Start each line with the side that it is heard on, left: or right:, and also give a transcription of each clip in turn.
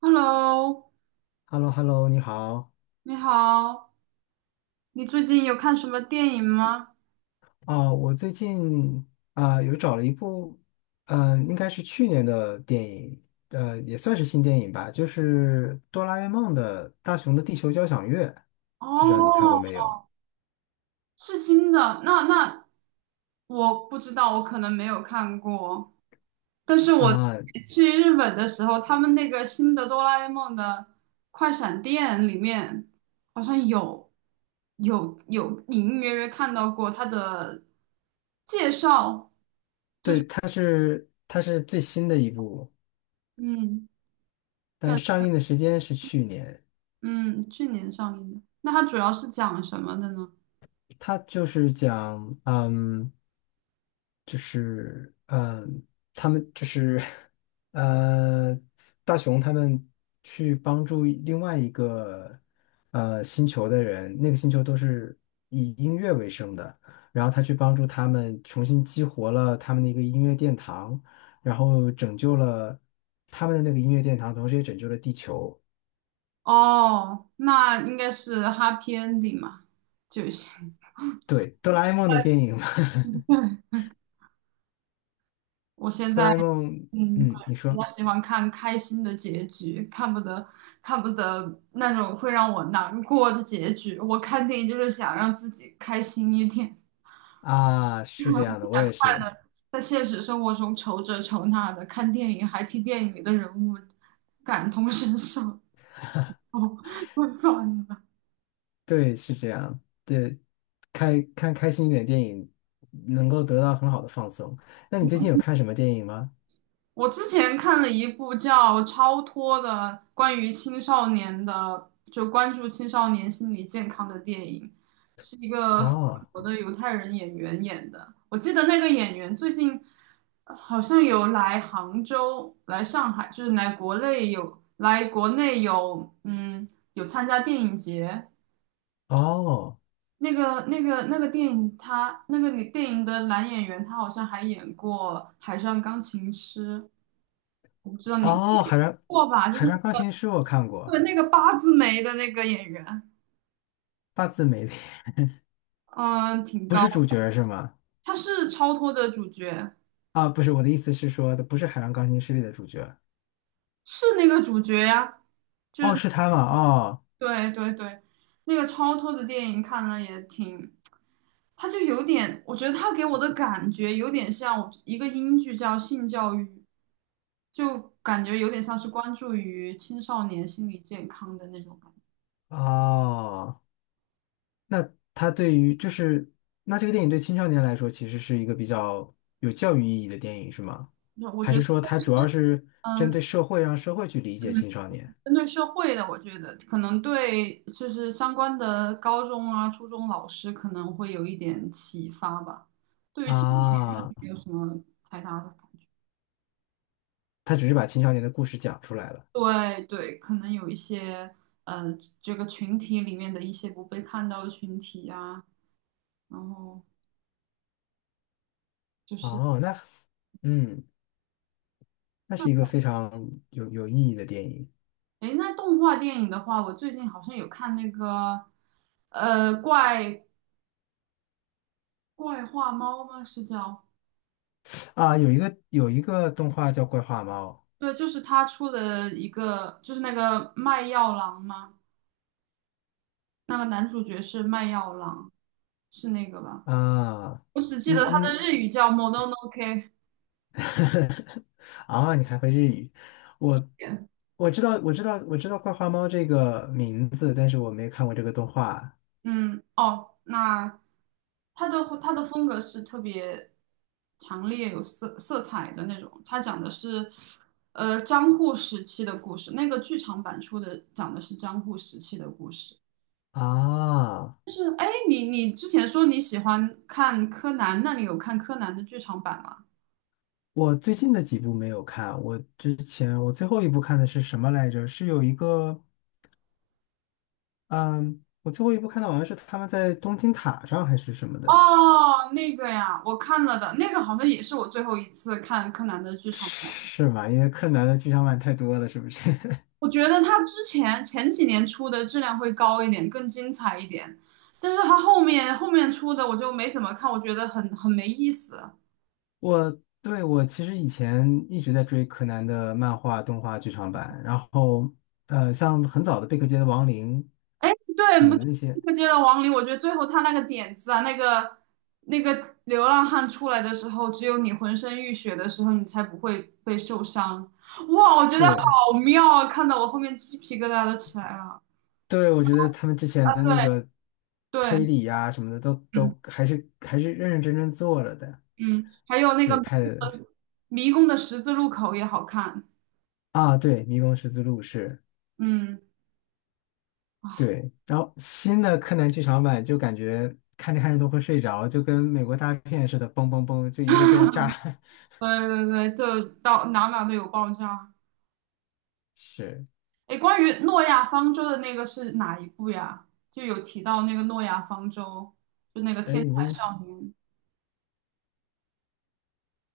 right: Hello，
left: h e l l o hello 你好。
right: 你好，你最近有看什么电影吗？
left: 啊！我最近有找了一部，应该是去年的电影，也算是新电影吧，就是《哆啦 A 梦的大雄的地球交响乐》，不知道你看
right: 哦，
left: 过没有？
right: 是新的，那我不知道，我可能没有看过。但是我
left: 啊、
right: 去日本的时候，他们那个新的哆啦 A 梦的快闪店里面，好像有隐隐约约看到过它的介绍。
left: 对，它是最新的一部，
right: 嗯，
left: 但
right: 感
left: 上映的时间是去年。
right: 嗯，去年上映的。那它主要是讲什么的呢？
left: 他就是讲，就是嗯，他们就是呃，大雄他们去帮助另外一个星球的人，那个星球都是以音乐为生的，然后他去帮助他们重新激活了他们的一个音乐殿堂，然后拯救了他们的那个音乐殿堂，同时也拯救了地球。
right: 哦，那应该是 happy ending 嘛，就行。
left: 对，哆啦 A 梦的电影嘛，
right: 对，我 现
left: 哆
right: 在。
left: 啦 A 梦，
right: 嗯，对，
left: 嗯，你
right: 比
left: 说。
right: 较喜欢看开心的结局，看不得那种会让我难过的结局。我看电影就是想让自己开心一点，
left: 啊，是这样
right: 不
left: 的，我
right: 想
left: 也
right: 快
left: 是，
right: 乐。在现实生活中愁这愁那的，看电影还替电影里的人物感同身受，哦，算了。
left: 对，是这样，对，看开心一点电影，能够得到很好的放松。那你最近有看什么电影吗？
right: 我之前看了一部叫《超脱》的关于青少年的，就关注青少年心理健康的电影，是一个法
left: 哦，
right: 国的犹太人演员演的。我记得那个演员最近好像有来杭州、来上海，就是来国内有参加电影节。
left: 哦，
right: 那个电影他，那个女电影的男演员，他好像还演过《海上钢琴师》。我不知道你
left: 哦，
right: 过吧，就是
left: 海上钢
right: 那个，
left: 琴师我看
right: 对
left: 过，
right: 那个八字眉的那个演员，
left: 八字没的
right: 嗯，挺
left: 不
right: 高，
left: 是主角是吗？
right: 他是超脱的主角，
left: 啊，不是，我的意思是说的不是海上钢琴师里的主角，
right: 是那个主角呀，就
left: 哦，
right: 是
left: 是他吗？哦，
right: 对对对，那个超脱的电影看了也挺，他就有点，我觉得他给我的感觉有点像一个英剧叫《性教育》，就感觉有点像是关注于青少年心理健康的那种感
left: 哦。那它对于就是那这个电影对青少年来说，其实是一个比较有教育意义的电影，是吗？
right: 觉，我
left: 还
right: 觉
left: 是
right: 得，
left: 说它主要是针
right: 嗯。
left: 对社会，让社会去理解
right: 嗯
left: 青少年
right: 针对社会的，我觉得可能对就是相关的高中啊、初中老师可能会有一点启发吧。对于青少年的
left: 啊？
right: 没有什么太大的感觉。
left: 它只是把青少年的故事讲出来了。
right: 对对，可能有一些呃这个群体里面的一些不被看到的群体啊，然后就是
left: 哦，嗯，那是一个非常有意义的电影
right: 诶，那动画电影的话，我最近好像有看那个呃怪怪画猫吗？是叫？
left: 啊。有一个动画叫《怪话猫》
right: 对，就是他出了一个，就是那个卖药郎吗？那个男主角是卖药郎，是那个吧？
left: 啊，
right: 我只记得他的
left: 嗯
right: 日语叫 m o n o n o k。
left: 啊，你还会日语？我我知道，我知道，我知道《怪花猫》这个名字，但是我没看过这个动画
right: 嗯，哦，那他的风格是特别强烈有色彩的那种。他讲的是，江户时期的故事。那个剧场版出的讲的是江户时期的故事。
left: 啊。
right: 哎，你之前说你喜欢看柯南，那你有看柯南的剧场版吗？
left: 我最近的几部没有看，我之前我最后一部看的是什么来着？是有一个，嗯，我最后一部看到好像是他们在东京塔上还是什么的，
right: 哦，那个呀，我看了的，那个好像也是我最后一次看柯南的剧场版。
left: 是吗？因为柯南的剧场版太多了，是不是？
right: 我觉得他之前前几年出的质量会高一点，更精彩一点，但是他后面出的我就没怎么看，我觉得很没意思。
left: 我对我其实以前一直在追柯南的漫画、动画剧场版，然后像很早的《贝克街的亡灵》
right: 对，
left: 什么
right: 不
left: 的那些，
right: 就接到王林，我觉得最后他那个点子啊，那个流浪汉出来的时候，只有你浑身浴血的时候，你才不会被受伤。哇，我觉得
left: 对
right: 好妙啊，看得我后面鸡皮疙瘩都起来了。
left: 对，我觉得他们之前的那
right: 对
left: 个
right: 对。
left: 推理呀、什么的都
right: 嗯。
left: 都还是认认真真做了的，
right: 嗯，还有那个
left: 是
right: 迷
left: 拍
right: 宫
left: 的
right: 的迷宫的十字路口也好看。
left: 啊，对，《迷宫十字路》是。
right: 嗯，啊
left: 对，然后新的柯南剧场版就感觉看着看着都会睡着，就跟美国大片似的，嘣嘣嘣，就一个劲儿炸，
right: 对对对，就到哪哪都有爆炸。
left: 是。
right: 哎，关于诺亚方舟的那个是哪一部呀？就有提到那个诺亚方舟，就那个
left: 哎，
right: 天
left: 你这
right: 才
left: 么
right: 少年，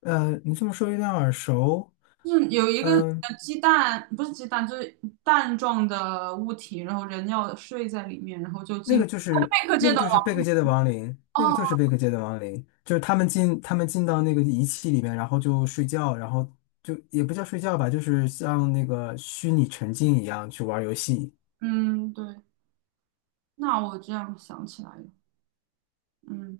left: 你这么说有点耳熟。
right: 就是有一个
left: 嗯，
right: 鸡蛋，不是鸡蛋，就是蛋状的物体，然后人要睡在里面，然后就进
left: 那
right: 入
left: 个就是
right: 贝克
left: 那
right: 街
left: 个
right: 的
left: 就是
right: 王
left: 贝克
right: 国。
left: 街的亡灵，那个
right: 哦，
left: 就是贝克街的亡灵，就是他们进到那个仪器里面，然后就睡觉，然后就也不叫睡觉吧，就是像那个虚拟沉浸一样去玩游戏。
right: 嗯，对，那我这样想起来了，嗯。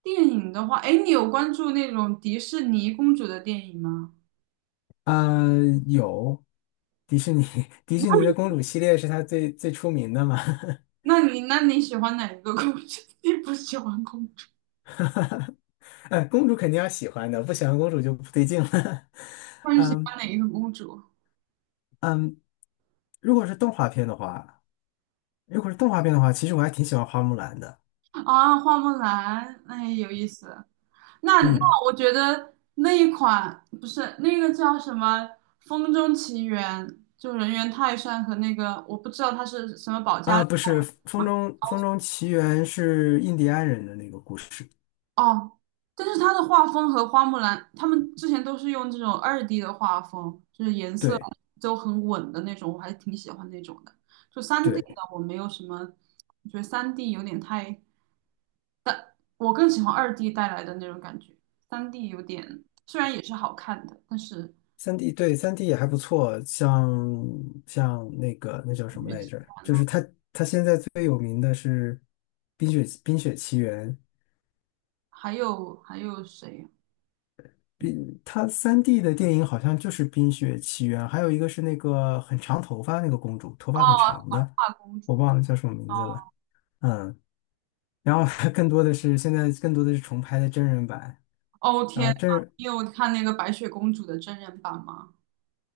right: 电影的话，哎，你有关注那种迪士尼公主的电影吗？
left: 呃，有迪士尼 迪士尼的公主系列是它最最出名的嘛。
right: 那你喜欢哪一个公主？你不喜欢公主，
left: 哎，公主肯定要喜欢的，不喜欢公主就不对劲了。
right: 那 你喜
left: 嗯，
right: 欢哪一个公主？
left: 如果是动画片的话，如果是动画片的话，其实我还挺喜欢花木兰的。
right: 啊，花木兰，那也有意思。那
left: 嗯
right: 我觉得那一款不是那个叫什么《风中奇缘》，就人猿泰山和那个我不知道它是什么保加
left: 啊，
right: 利
left: 不是
right: 亚。
left: 风中奇缘》是印第安人的那个故事，
right: 哦，但是它的画风和花木兰，他们之前都是用这种二 D 的画风，就是颜色
left: 对
right: 都很稳的那种，我还挺喜欢那种的。就三 D 的
left: 对，
right: 我没有什么，我觉得三 D 有点太，我更喜欢二 D 带来的那种感觉。三 D 有点，虽然也是好看的，但是
left: 三 D 也还不错，像那个那叫什么来着？就是他现在最有名的是冰雪奇缘》，
right: 还有谁呀？
left: 他三 D 的电影好像就是《冰雪奇缘》，还有一个是那个很长头发那个公主，头
right: 哦，
left: 发很长
right: 长
left: 的，
right: 发公
left: 我
right: 主。
left: 忘了叫什么名
right: 哦，
left: 字了，嗯，然后 更多的是重拍的真人版。
right: 哦
left: 然
right: 天
left: 后
right: 呐，
left: 真人
right: 你有看那个白雪公主的真人版吗？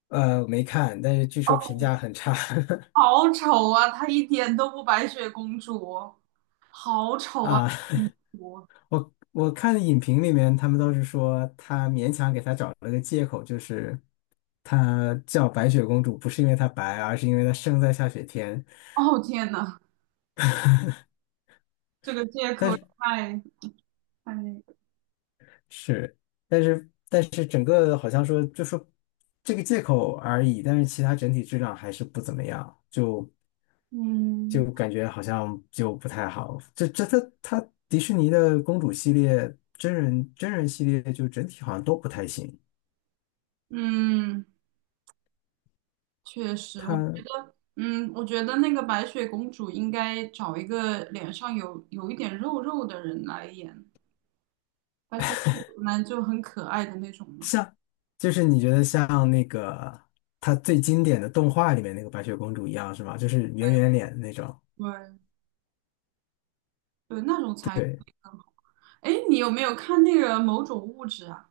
left: 呃，没看，但是据说评价很差
right: 好丑啊！她一点都不白雪公主，好 丑啊！
left: 啊。
right: 公主，
left: 我看影评里面，他们都是说他勉强给他找了个借口，就是他叫白雪公主不是因为她白，而是因为她生在下雪天。
right: 哦天呐，这个借口
left: 但
right: 也
left: 是
right: 太那个，
left: 是，但是整个好像说就说这个借口而已，但是其他整体质量还是不怎么样，就。就
right: 嗯
left: 感觉好像就不太好。迪士尼的公主系列、真人系列，就整体好像都不太行。
right: 嗯，确实，我
left: 它
right: 嗯，我觉得那个白雪公主应该找一个脸上有一点肉肉的人来演，白雪公主呢就很可爱的那种嘛，
left: 像就是你觉得像那个它最经典的动画里面那个白雪公主一样是吗？就是
right: 对
left: 圆圆脸那种。
right: 对对，那种才，
left: 对，
right: 哎，你有没有看那个某种物质啊？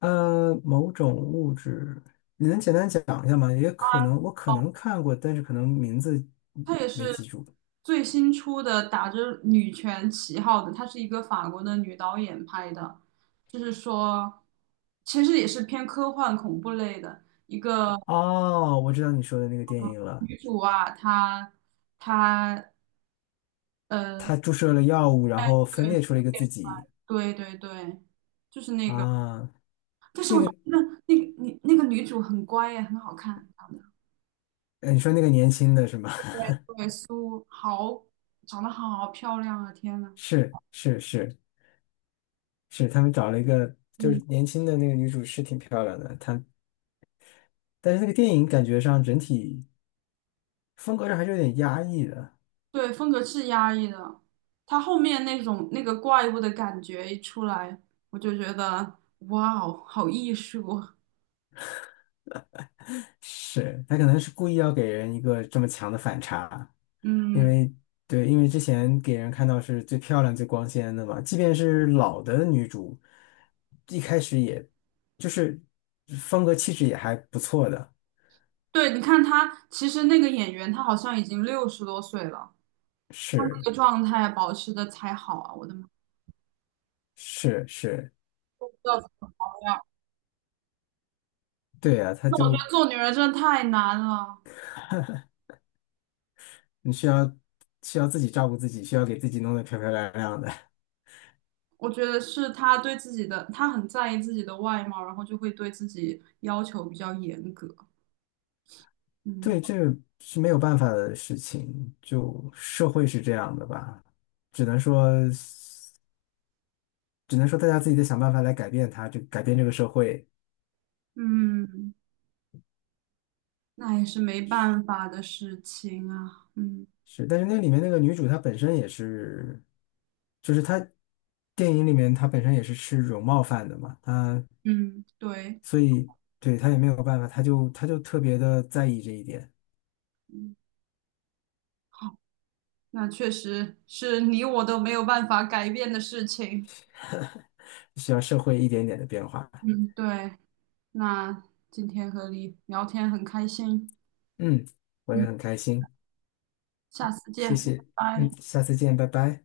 left: 某种物质，你能简单讲一下吗？也
right: 啊
left: 可能我可
right: 哦。
left: 能看过，但是可能名字
right: 她也
left: 没
right: 是
left: 记住。
right: 最新出的，打着女权旗号的，她是一个法国的女导演拍的，就是说，其实也是偏科幻恐怖类的。一个
left: 哦，我知道你说的那个电影了。
right: 女主啊，她她呃，
left: 他注射了药物，然后分裂出了一个自己
right: 对对对对，就是那个，
left: 啊，
right: 但是
left: 那
right: 我觉
left: 个，
right: 得你那个女主很乖耶，很好看，长得
left: 你说那个年轻的是吗？
right: 对苏好，长得好漂亮啊！天呐，
left: 是是是是，他们找了一个就是
right: 嗯。
left: 年轻的那个女主是挺漂亮的，但是那个电影感觉上整体风格上还是有点压抑的，
right: 对，风格是压抑的，他后面那种那个怪物的感觉一出来，我就觉得哇哦，好艺术啊。
left: 是他可能是故意要给人一个这么强的反差，因
right: 嗯，
left: 为对，因为之前给人看到是最漂亮、最光鲜的嘛，即便是老的女主，一开始也就是风格气质也还不错的，
right: 对，你看他，其实那个演员他好像已经60多岁了，他
left: 是
right: 那个状态啊保持的才好啊！我的妈，
left: 是是，
right: 不知道怎么样。
left: 对啊，她
right: 那我觉
left: 就
right: 得做女人真的太难了。
left: 你需要需要自己照顾自己，需要给自己弄得漂漂亮亮的，
right: 我觉得是他对自己的，他很在意自己的外貌，然后就会对自己要求比较严格。
left: 对，
right: 嗯
left: 这个是没有办法的事情，就社会是这样的吧，只能说大家自己得想办法来改变它，就改变这个社会。
right: 嗯。那也是没办法的事情啊。嗯
left: 是，但是那里面那个女主她本身也是，就是电影里面她本身也是吃容貌饭的嘛，她
right: 嗯，对，
left: 所以对她也没有办法，她就特别的在意这一点，
right: 嗯，好，那确实是你我都没有办法改变的事情。
left: 需要社会一点点的变化。
right: 嗯，对，那今天和你聊天很开心。
left: 嗯，我也
right: 嗯，
left: 很开心，
right: 下次见，
left: 谢
right: 拜
left: 谢，
right: 拜。
left: 嗯，下次见，拜拜。